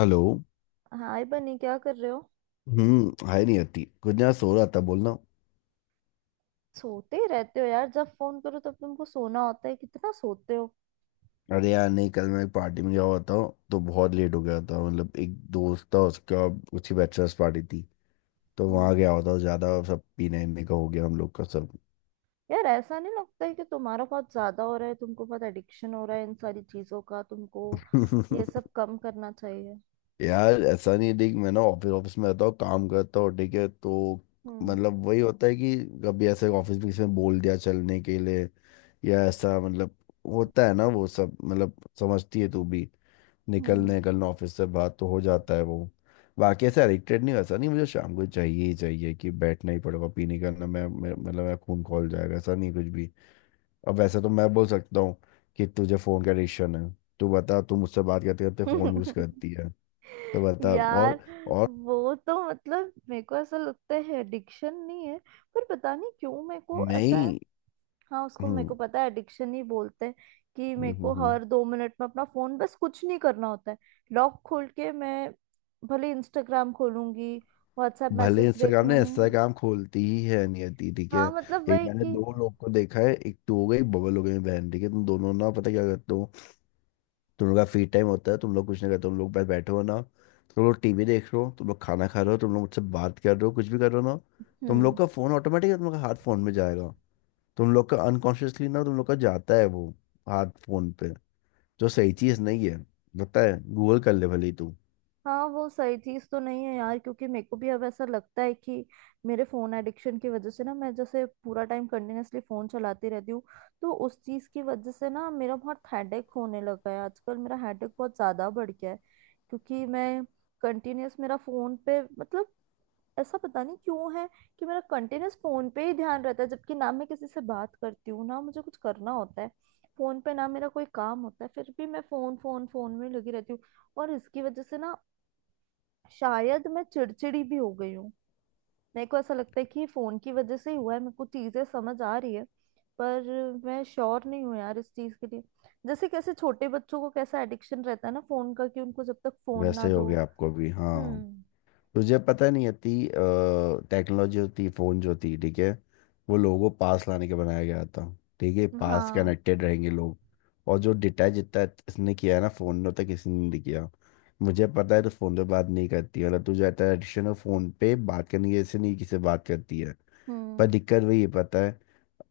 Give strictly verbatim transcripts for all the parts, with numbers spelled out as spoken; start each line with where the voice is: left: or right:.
left: Hello.
right: Hi Bunny, क्या कर रहे हो?
left: हम्म हाय। नहीं आती कुछ ना, सो रहा था बोलना।
right: सोते ही रहते हो यार। जब फोन करो तब तुमको सोना होता है। कितना सोते हो!
left: अरे यार नहीं, कल मैं एक पार्टी में गया हुआ था। तो बहुत लेट हो गया था, मतलब एक दोस्त था उसका, उसकी बैचलर्स पार्टी थी। तो
right: हम्म।
left: वहाँ गया हुआ था, ज़्यादा सब पीने वीने का हो गया हम लोग का सब।
right: यार, ऐसा नहीं लगता है कि तुम्हारा बहुत ज्यादा हो रहा है? तुमको बहुत एडिक्शन हो रहा है इन सारी चीजों का तुमको। ये सब कम करना चाहिए।
left: यार ऐसा नहीं है, देख, मैं ना ऑफिस ऑफिस में रहता हूँ, काम करता हूँ, ठीक है तो।
right: हम्म।
left: मतलब वही होता है कि कभी ऐसे ऑफिस में किसी ने बोल दिया चलने के लिए या ऐसा, मतलब होता है ना वो सब, मतलब समझती है तू भी। निकलने निकलना ऑफिस से बात तो हो जाता है वो। बाकी ऐसे एडिक्टेड नहीं, वैसा नहीं मुझे शाम को चाहिए ही चाहिए कि बैठना ही पड़ेगा पीने का ना, मैं मैं- मतलब मैं खून खौल जाएगा ऐसा नहीं कुछ भी। अब वैसे तो मैं बोल सकता हूँ कि तुझे फ़ोन का एडिक्शन है। तू बता, तू मुझसे बात करते करते फ़ोन यूज़
right: हम्म।
left: करती है, तो बता।
right: यार,
left: और और
right: वो तो मतलब मेरे को ऐसा लगता है एडिक्शन नहीं है। पर पता नहीं क्यों मेरे को ऐसा।
left: नहीं।
right: हाँ, उसको मेरे
left: हम्म,
right: को पता है एडिक्शन ही बोलते हैं कि मेरे
left: हम्म, हम्म,
right: को
left: हम्म।
right: हर दो मिनट में अपना फोन, बस कुछ नहीं करना होता है। लॉक खोल के मैं भले इंस्टाग्राम खोलूंगी, व्हाट्सएप
left: भले
right: मैसेज देख
left: इंस्टाग्राम ने
right: लूंगी।
left: इंस्टाग्राम खोलती ही है नियति, ठीक है।
right: हाँ, मतलब
left: एक
right: वही
left: मैंने
right: कि।
left: दो लोग को देखा है, एक तो हो गई बबल हो गई बहन, ठीक है, तुम दोनों ना पता क्या करते हो। तुम लोग का फ्री टाइम होता है, तुम लोग कुछ नहीं करते, तुम लोग बस बैठे हो ना, तुम लोग टीवी देख रहे हो, तुम लोग खाना खा रहे हो, तुम लोग मुझसे बात कर रहे हो, कुछ भी कर रहे हो ना, तुम लोग
right: हम्म।
left: का फोन ऑटोमेटिक तुम लोग का हाथ फोन में जाएगा। तुम लोग का अनकॉन्शियसली ना तुम लोग का जाता है वो हाथ फोन पे, जो सही चीज नहीं है। पता है, गूगल कर ले भले ही तू।
right: हाँ, वो सही चीज तो नहीं है यार, क्योंकि मेरे को भी अब ऐसा लगता है कि मेरे फोन एडिक्शन की वजह से ना मैं जैसे पूरा टाइम कंटिन्यूअसली फोन चलाती रहती हूँ। तो उस चीज की वजह से ना मेरा बहुत हेडेक होने लगा है आजकल। मेरा हेडेक बहुत ज्यादा बढ़ गया है क्योंकि मैं कंटिन्यूअस मेरा फोन पे, मतलब ऐसा पता नहीं क्यों है कि मेरा कंटिन्यूअस फोन पे ही ध्यान रहता है। जबकि ना मैं किसी से बात करती हूँ, ना मुझे कुछ करना होता है, फोन पे ना मेरा कोई काम होता है, फिर भी मैं फोन फोन फोन में लगी रहती हूँ। और इसकी वजह से ना शायद मैं चिड़चिड़ी भी हो गई हूँ। मेरे को ऐसा लगता है कि फोन की वजह से ही हुआ है। मेरे को चीजें समझ आ रही है। पर मैं श्योर नहीं हूँ यार इस चीज के लिए। जैसे कैसे छोटे बच्चों को कैसा एडिक्शन रहता है ना फोन का, कि उनको जब तक फोन ना
left: वैसे हो
right: दो।
left: गया आपको भी, हाँ।
right: हम्म।
left: तुझे पता नहीं है ती, टेक्नोलॉजी होती फ़ोन जो थी, ठीक है, वो लोगों को पास लाने के बनाया गया था, ठीक है, पास
right: हाँ।
left: कनेक्टेड रहेंगे लोग। और जो डिटैच जितना इसने किया है ना फ़ोन ने, उतना किसी ने नहीं किया। मुझे पता है, तो फ़ोन पे बात नहीं करती, मतलब तुझे आता है एडिक्शन है फ़ोन पे बात करने की, ऐसे नहीं किसी से बात करती है। पर
right: हम्म।
left: दिक्कत वही है, पता है।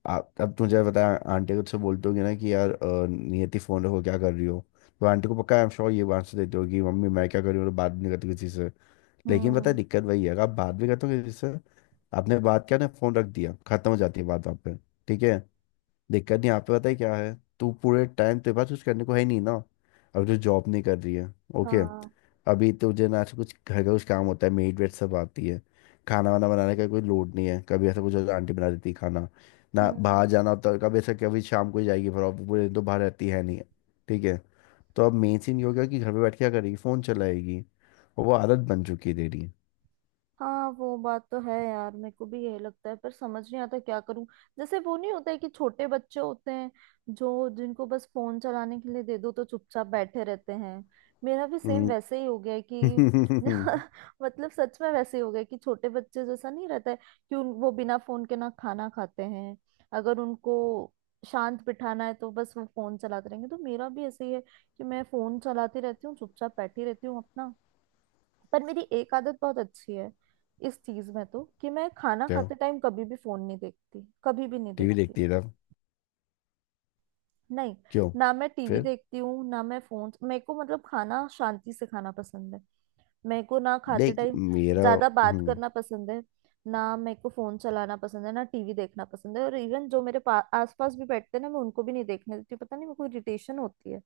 left: आप अब तुझे पता है आंटी को तुझसे बोलते होगी ना कि यार अ, नियति फ़ोन रखो क्या कर रही हो, तो आंटी को पक्का, आई एम श्योर, ये आंसर देती होगी, मम्मी मैं क्या कर रही हूँ, तो बात भी नहीं करती किसी से। लेकिन पता है
right: हम्म।
left: दिक्कत वही है, आप बात भी करते हो किसी से, आपने बात किया ना फोन रख दिया, खत्म हो जाती है बात वहाँ पे, ठीक है। दिक्कत नहीं यहाँ पे, पता है क्या है, तू पूरे टाइम तेरे पास कुछ करने को है नहीं ना, अब जो जॉब नहीं कर रही है, ओके।
right: हाँ।
left: अभी तुझे ना ऐसे कुछ घर का कुछ काम होता है, मेड वेड सब आती है, खाना वाना बनाने का कोई लोड नहीं है, कभी ऐसा कुछ होता है, आंटी बना देती है खाना। ना
right: हम्म।
left: बाहर जाना होता है कभी ऐसा, कभी शाम को ही जाएगी फिर, ऑफिस पूरे दिन तो बाहर रहती है नहीं, ठीक है। तो अब मेन सीन ये हो गया कि घर पे बैठ के क्या करेगी, फ़ोन चलाएगी, और वो आदत बन चुकी है तेरी।
right: हाँ, वो बात तो है यार, मेरे को भी यही लगता है पर समझ नहीं आता क्या करूं। जैसे वो नहीं होता है कि छोटे बच्चे होते हैं जो जिनको बस फोन चलाने के लिए दे दो तो चुपचाप बैठे रहते हैं, मेरा भी सेम
left: हम्म।
right: वैसे ही हो गया है कि। मतलब सच में वैसे ही हो गया है कि छोटे बच्चे जैसा नहीं रहता है कि उन, वो बिना फोन के ना खाना खाते हैं, अगर उनको शांत बिठाना है तो बस वो फोन चलाते रहेंगे। तो मेरा भी ऐसे ही है कि मैं फोन चलाती रहती हूँ, चुपचाप बैठी रहती हूँ अपना। पर मेरी एक आदत बहुत अच्छी है इस चीज में, तो कि मैं खाना
left: क्या,
right: खाते टाइम कभी भी फोन नहीं देखती, कभी भी नहीं
left: टीवी
right: देखती।
left: देखती है तब?
right: नहीं,
left: क्यों?
right: ना मैं टीवी
left: फिर
right: देखती हूँ ना मैं फोन, मेरे को मतलब खाना शांति से खाना पसंद है। मेरे को ना खाते
left: देख
right: टाइम
left: मेरा,
right: ज्यादा बात
left: हम्म।
right: करना पसंद है। ना मेरे को फोन चलाना पसंद है, ना टीवी देखना पसंद है, और इवन जो मेरे पा- आसपास भी बैठते हैं ना, मैं उनको भी नहीं देखने देती हूँ। पता नहीं मेरे को इरिटेशन होती है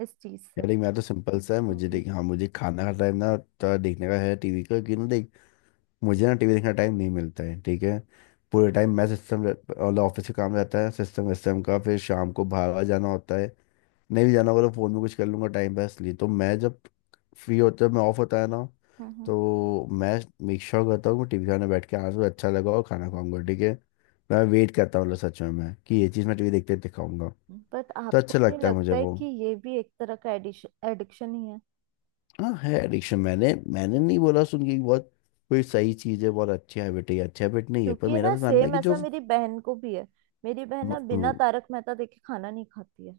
right: इस चीज से।
left: यार देख मैं तो सिंपल सा है, मुझे
right: हम्म।
left: देख, हाँ मुझे खाना का टाइम ना तो देखने का है टीवी का, क्यों ना देख। मुझे ना टीवी देखने का टाइम नहीं मिलता है, ठीक है, पूरे टाइम मैं सिस्टम और ऑफिस का काम रहता है, सिस्टम सिस्टम का, फिर शाम को बाहर वाहर जाना होता है, नहीं भी जाना होगा तो फ़ोन में कुछ कर लूंगा टाइम पास लिए, तो मैं जब फ्री होता है, मैं ऑफ होता है ना,
right: हम्म। हम्म।
left: तो मैं मेक श्योर करता हूँ कि टीवी खाने बैठ के आज मुझे अच्छा लगा और खाना खाऊंगा, ठीक है। मैं वेट करता हूँ, मतलब सच में मैं कि ये चीज़ मैं टीवी देखते देखते खाऊंगा,
right: बट
left: तो
right: आपको
left: अच्छा
right: नहीं
left: लगता है मुझे
right: लगता है
left: वो।
right: कि ये भी एक तरह का एडिक्शन एडिक्शन ही?
left: हाँ है एडिक्शन, मैंने मैंने नहीं बोला सुन के कि बहुत कोई सही चीज़ है, बहुत अच्छी हैबिट है, ये अच्छी हैबिट नहीं है, पर
right: क्योंकि
left: मेरा
right: ना
left: बस मानना है
right: सेम
left: कि।
right: ऐसा मेरी बहन को भी है। मेरी बहन
left: जो
right: ना बिना तारक मेहता देखे खाना नहीं खाती है।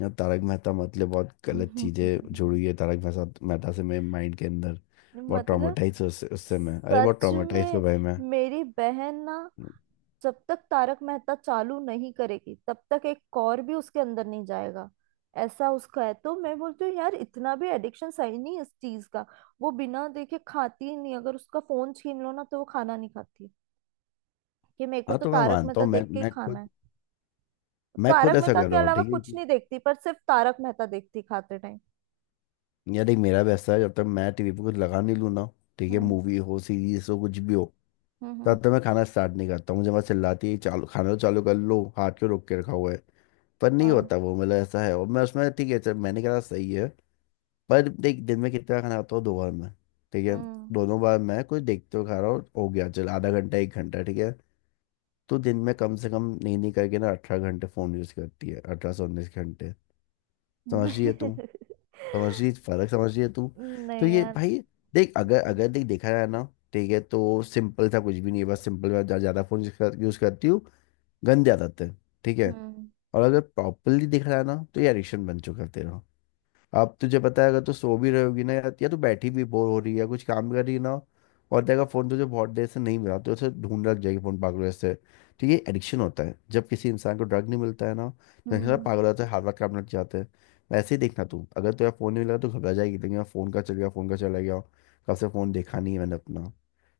left: या तारक मेहता, मतलब बहुत गलत चीजें जुड़ी है तारक मेहता मेहता से मेरे माइंड के अंदर। बहुत
right: मतलब
left: ट्रॉमेटाइज उससे उससे मैं, अरे बहुत
right: सच
left: ट्रॉमेटाइज हो
right: में
left: भाई मैं।
right: मेरी बहन ना जब तक तारक मेहता चालू नहीं करेगी तब तक एक कौर भी उसके अंदर नहीं जाएगा। ऐसा उसका है। तो मैं बोलती हूँ यार, इतना भी एडिक्शन सही नहीं है इस चीज का। वो बिना देखे खाती ही नहीं, अगर उसका फोन छीन लो ना तो वो खाना नहीं खाती कि मेरे को
left: हाँ
right: तो
left: तो मैं
right: तारक
left: मानता
right: मेहता
left: हूँ, मैं
right: देख के ही
left: मैं
right: खाना है।
left: खुद, मैं खुद
right: तारक
left: ऐसा
right: मेहता
left: कर
right: के
left: रहा हूँ,
right: अलावा
left: ठीक
right: कुछ
left: है।
right: नहीं देखती, पर सिर्फ तारक मेहता देखती खाते टाइम।
left: यार देख मेरा भी ऐसा है, जब तक मैं टीवी पे कुछ लगा नहीं लूँ ना, ठीक है,
right: हम्म।
left: मूवी हो सीरीज हो कुछ भी हो,
right: हम्म। हम्म।
left: तब तक मैं खाना स्टार्ट नहीं करता, मुझे बस चिल्लाती है चालू खाना तो चालू कर लो, हाथ क्यों रोक के रखा हुआ है, पर नहीं
right: हाँ।
left: होता वो, मतलब ऐसा है और मैं उसमें ठीक है चल मैंने कहा सही है। पर देख दिन में कितना खाना खाता हूँ, दो बार मैं, ठीक है,
right: हम्म।
left: दोनों बार मैं कुछ देखते हुए खा रहा हूँ, हो गया चल आधा घंटा एक घंटा, ठीक है। तो दिन में कम से कम नहीं नहीं करके ना अठारह घंटे फ़ोन यूज़ करती है, अठारह से उन्नीस घंटे। समझ रही है तू? समझ रही फर्क, समझ रही है तू? तो
right: नहीं
left: ये
right: यार।
left: भाई, देख, अगर
right: हम्म।
left: अगर देख देखा जाए ना, ठीक है, तो सिंपल सा कुछ भी नहीं है, बस सिंपल मैं ज़्यादा फ़ोन यूज़ करती हूँ, गंदे आदत है, ठीक है। और अगर प्रॉपरली देखा जाए ना, तो ये एडिक्शन बन चुका है तेरा। अब तुझे पता है, अगर तू सो भी रहोगी ना, या या तू बैठी भी बोर हो रही है या कुछ काम कर रही है ना, और देखा फोन तुझे बहुत देर से नहीं मिला, तो उसे ढूंढ रख जाएगी फोन पागलों से। तो ये एडिक्शन होता है, जब किसी इंसान को ड्रग नहीं मिलता है ना, तो इंसान
right: हम्म।
left: पागल होता है, हर वक्त काम लग जाते हैं। वैसे ही देखना तू, अगर तुझे फोन नहीं मिला तो घबरा जाएगी, लेकिन फोन का चल गया, फोन का चला गया, कब से फोन देखा नहीं है मैंने अपना,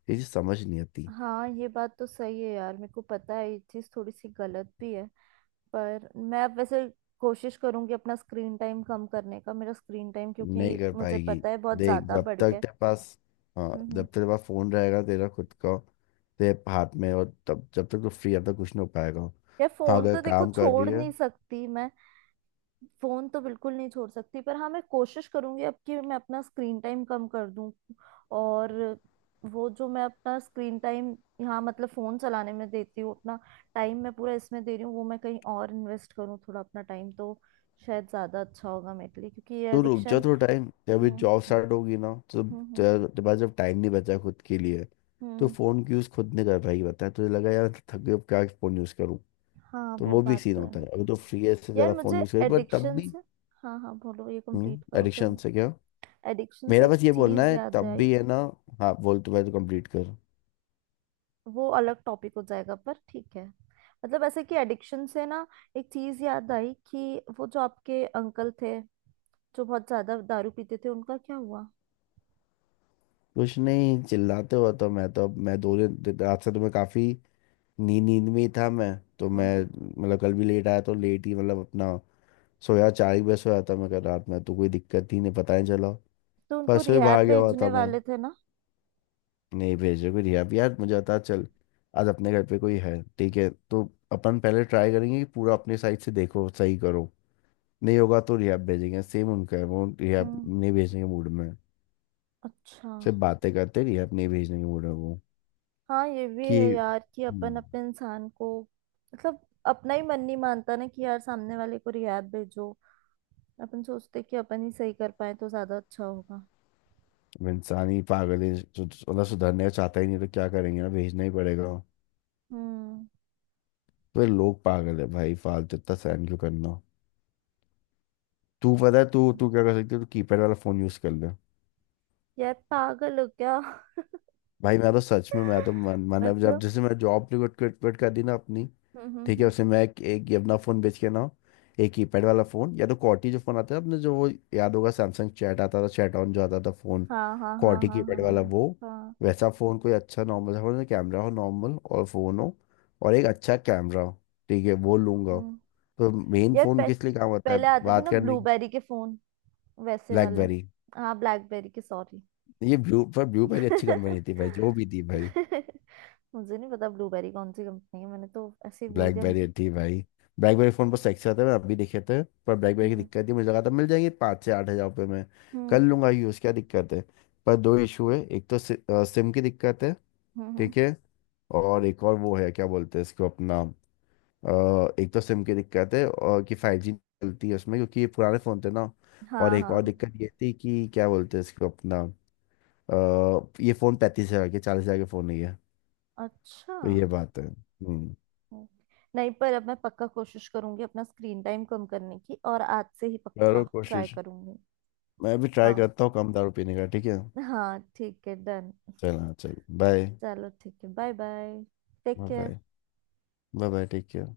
left: ये चीज़ समझ नहीं आती।
right: हाँ, ये बात तो सही है यार, मेरे को पता है ये चीज थोड़ी सी गलत भी है। पर मैं अब वैसे कोशिश करूंगी अपना स्क्रीन टाइम कम करने का। मेरा स्क्रीन टाइम
left: नहीं
right: क्योंकि
left: कर
right: मुझे
left: पाएगी,
right: पता है बहुत
left: देख
right: ज्यादा
left: जब
right: बढ़
left: तक
right: गया है।
left: तेरे पास, हाँ
right: हम्म।
left: जब
right: हम्म।
left: तक तेरे पास फोन रहेगा तेरा खुद का, तेरे हाथ में, और तब जब तक तू फ्री, जब तक कुछ नहीं हो पाएगा।
right: यार
left: हाँ
right: फोन
left: अगर
right: तो देखो
left: काम कर
right: छोड़
left: रही है,
right: नहीं सकती मैं। फोन तो बिल्कुल नहीं छोड़ सकती, पर हाँ, मैं कोशिश करूंगी अब कि मैं अपना स्क्रीन टाइम कम कर दूं। और वो जो मैं अपना स्क्रीन टाइम यहाँ मतलब फोन चलाने में देती हूँ, अपना टाइम मैं पूरा इसमें दे रही हूँ, वो मैं कहीं और इन्वेस्ट करूँ थोड़ा अपना टाइम तो शायद ज्यादा अच्छा होगा मेरे लिए, क्योंकि ये
left: तो रुक जा
right: एडिक्शन।
left: थोड़ा टाइम, जब अभी
right: हम्म।
left: जॉब
right: हम्म।
left: स्टार्ट होगी ना तो
right: हम्म।
left: तेरे तेरे पास जब टाइम नहीं बचा खुद के लिए, तो
right: हम्म।
left: फोन की यूज खुद नहीं कर पाएगी, पता है तुझे लगा यार थक गई अब क्या फोन यूज करूँ,
right: हाँ,
left: तो
right: वो
left: वो भी
right: बात
left: सीन
right: तो है।
left: होता है। अभी तो फ्री है, इससे
right: यार
left: ज्यादा फोन
right: मुझे
left: यूज कर, पर तब
right: एडिक्शन
left: भी।
right: से, हाँ हाँ, बोलो ये कंप्लीट
left: हम्म,
right: करो
left: एडिक्शन
right: फिर।
left: से क्या,
right: एडिक्शन से
left: मेरा
right: एक
left: बस ये बोलना
right: चीज
left: है
right: याद
left: तब
right: आई।
left: भी है ना। हाँ बोल तू, मैं तो कंप्लीट कर।
right: वो अलग टॉपिक हो जाएगा पर ठीक है। मतलब ऐसे कि एडिक्शन से ना एक चीज याद आई कि वो जो आपके अंकल थे जो बहुत ज्यादा दारू पीते थे उनका क्या हुआ?
left: कुछ नहीं, चिल्लाते हो तो मैं, तो मैं दो दिन रात से तो मैं काफी नींद नींद में ही था मैं, तो मैं
right: हम्म।
left: मतलब कल भी लेट आया तो लेट ही, मतलब अपना, सोया चार ही बजे सोया था मैं कल रात में, तो कोई दिक्कत ही नहीं, पता नहीं चला।
right: तो उनको
left: परसों ही
right: रिहैब
left: बाहर गया हुआ
right: भेजने
left: था मैं।
right: वाले थे ना?
left: नहीं भेजे कोई रिहा भी, यार मुझे था चल, आज अपने घर पे कोई है, ठीक है, तो अपन पहले ट्राई करेंगे कि पूरा अपने साइड से देखो सही करो, नहीं होगा तो रिहा भेजेंगे। सेम उनका है, वो रिहा
right: हम्म।
left: नहीं भेजने के मूड में,
right: अच्छा।
left: सिर्फ बातें करते, रिहा नहीं भेजने के मूड में वो,
right: हाँ, ये भी
left: कि।
right: है यार कि अपन
left: हम्म।
right: अपने इंसान को, मतलब अपना ही मन नहीं मानता ना कि यार सामने वाले को रिहैब भेजो। अपन सोचते कि अपन ही सही कर पाए तो ज्यादा अच्छा होगा।
left: अब इंसान ही पागल है, सु- मतलब सुधरने चाहता ही नहीं, तो क्या करेंगे ना, भेजना ही पड़ेगा।
right: हम्म।
left: तो ये लोग पागल है भाई, फालतू इतना सहन क्यों करना। तू पता है तू तू क्या कर सकती है, तू कीपैड वाला फोन यूज कर ले।
right: यार पागल हो क्या?
left: भाई मैं तो सच में, मैं तो मन मन अब जब
right: मतलब।
left: जैसे मैं जॉब क्विट क्विट कर दी ना अपनी,
right: हम्म। हम्म।
left: ठीक है,
right: हम्म।
left: उसमें मैं एक, एक ये अपना फ़ोन बेच के ना, एक कीपैड वाला फ़ोन, या तो कॉर्टी जो फ़ोन आता है अपने, जो वो याद होगा सैमसंग चैट आता था, चैट ऑन जो आता था फ़ोन,
right: हाँ, हाँ, हाँ,
left: कॉर्टी
right: हाँ, हाँ,
left: कीपैड वाला
right: हाँ,
left: वो,
right: हाँ।
left: वैसा फ़ोन, कोई अच्छा नॉर्मल सा फ़ोन, कैमरा हो नॉर्मल और फ़ोन हो, और एक अच्छा कैमरा हो, ठीक है, वो लूंगा।
right: हम्म।
left: तो मेन
right: यार
left: फ़ोन
right: पह,
left: किस लिए काम आता
right: पहले
left: है,
right: आते थे
left: बात
right: ना
left: करने की।
right: ब्लूबेरी के फोन, वैसे वाले।
left: ब्लैकबेरी।
right: हाँ, ब्लैकबेरी के, सॉरी।
left: ये ब्लू, पर ब्लूबेरी अच्छी कंपनी थी भाई, जो भी थी भाई।
right: मुझे नहीं पता ब्लूबेरी कौन सी कंपनी है, मैंने तो ऐसे ही बोल दिया। मुझे।
left: ब्लैकबेरी थी भाई। ब्लैकबेरी फोन पर सैक्से आते हैं, मैंने अभी देखे थे, पर ब्लैकबेरी की
right: हम्म।
left: दिक्कत थी, मुझे लगा था मिल जाएंगे पाँच से आठ हज़ार रुपये में,
right: हम्म।
left: कर लूंगा यूज़, क्या दिक्कत है। पर दो इशू है, एक तो सि, अ, सिम की दिक्कत है,
right: हम्म। हम्म।
left: ठीक है, और एक और वो है क्या बोलते हैं इसको अपना, अ, एक तो सिम की दिक्कत है, और कि फाइव जी चलती है उसमें, क्योंकि ये पुराने फ़ोन थे ना। और
right: हाँ,
left: एक और
right: हाँ।
left: दिक्कत ये थी, कि क्या बोलते हैं इसको अपना, अ, ये फ़ोन पैंतीस हज़ार के चालीस हज़ार के फ़ोन नहीं है,
right: अच्छा।
left: तो ये बात है। हम्म,
right: हम्म। नहीं, पर अब मैं पक्का कोशिश करूंगी अपना स्क्रीन टाइम कम करने की, और आज से ही पक्का
left: करो
right: ट्राई
left: कोशिश,
right: करूंगी।
left: मैं भी ट्राई
right: हाँ।
left: करता हूँ कम दारू पीने का, ठीक है।
right: हाँ, ठीक है, डन।
left: चल हाँ चल बाय।
right: चलो ठीक है, bye bye. Take care.
left: Bye bye, bye, take care.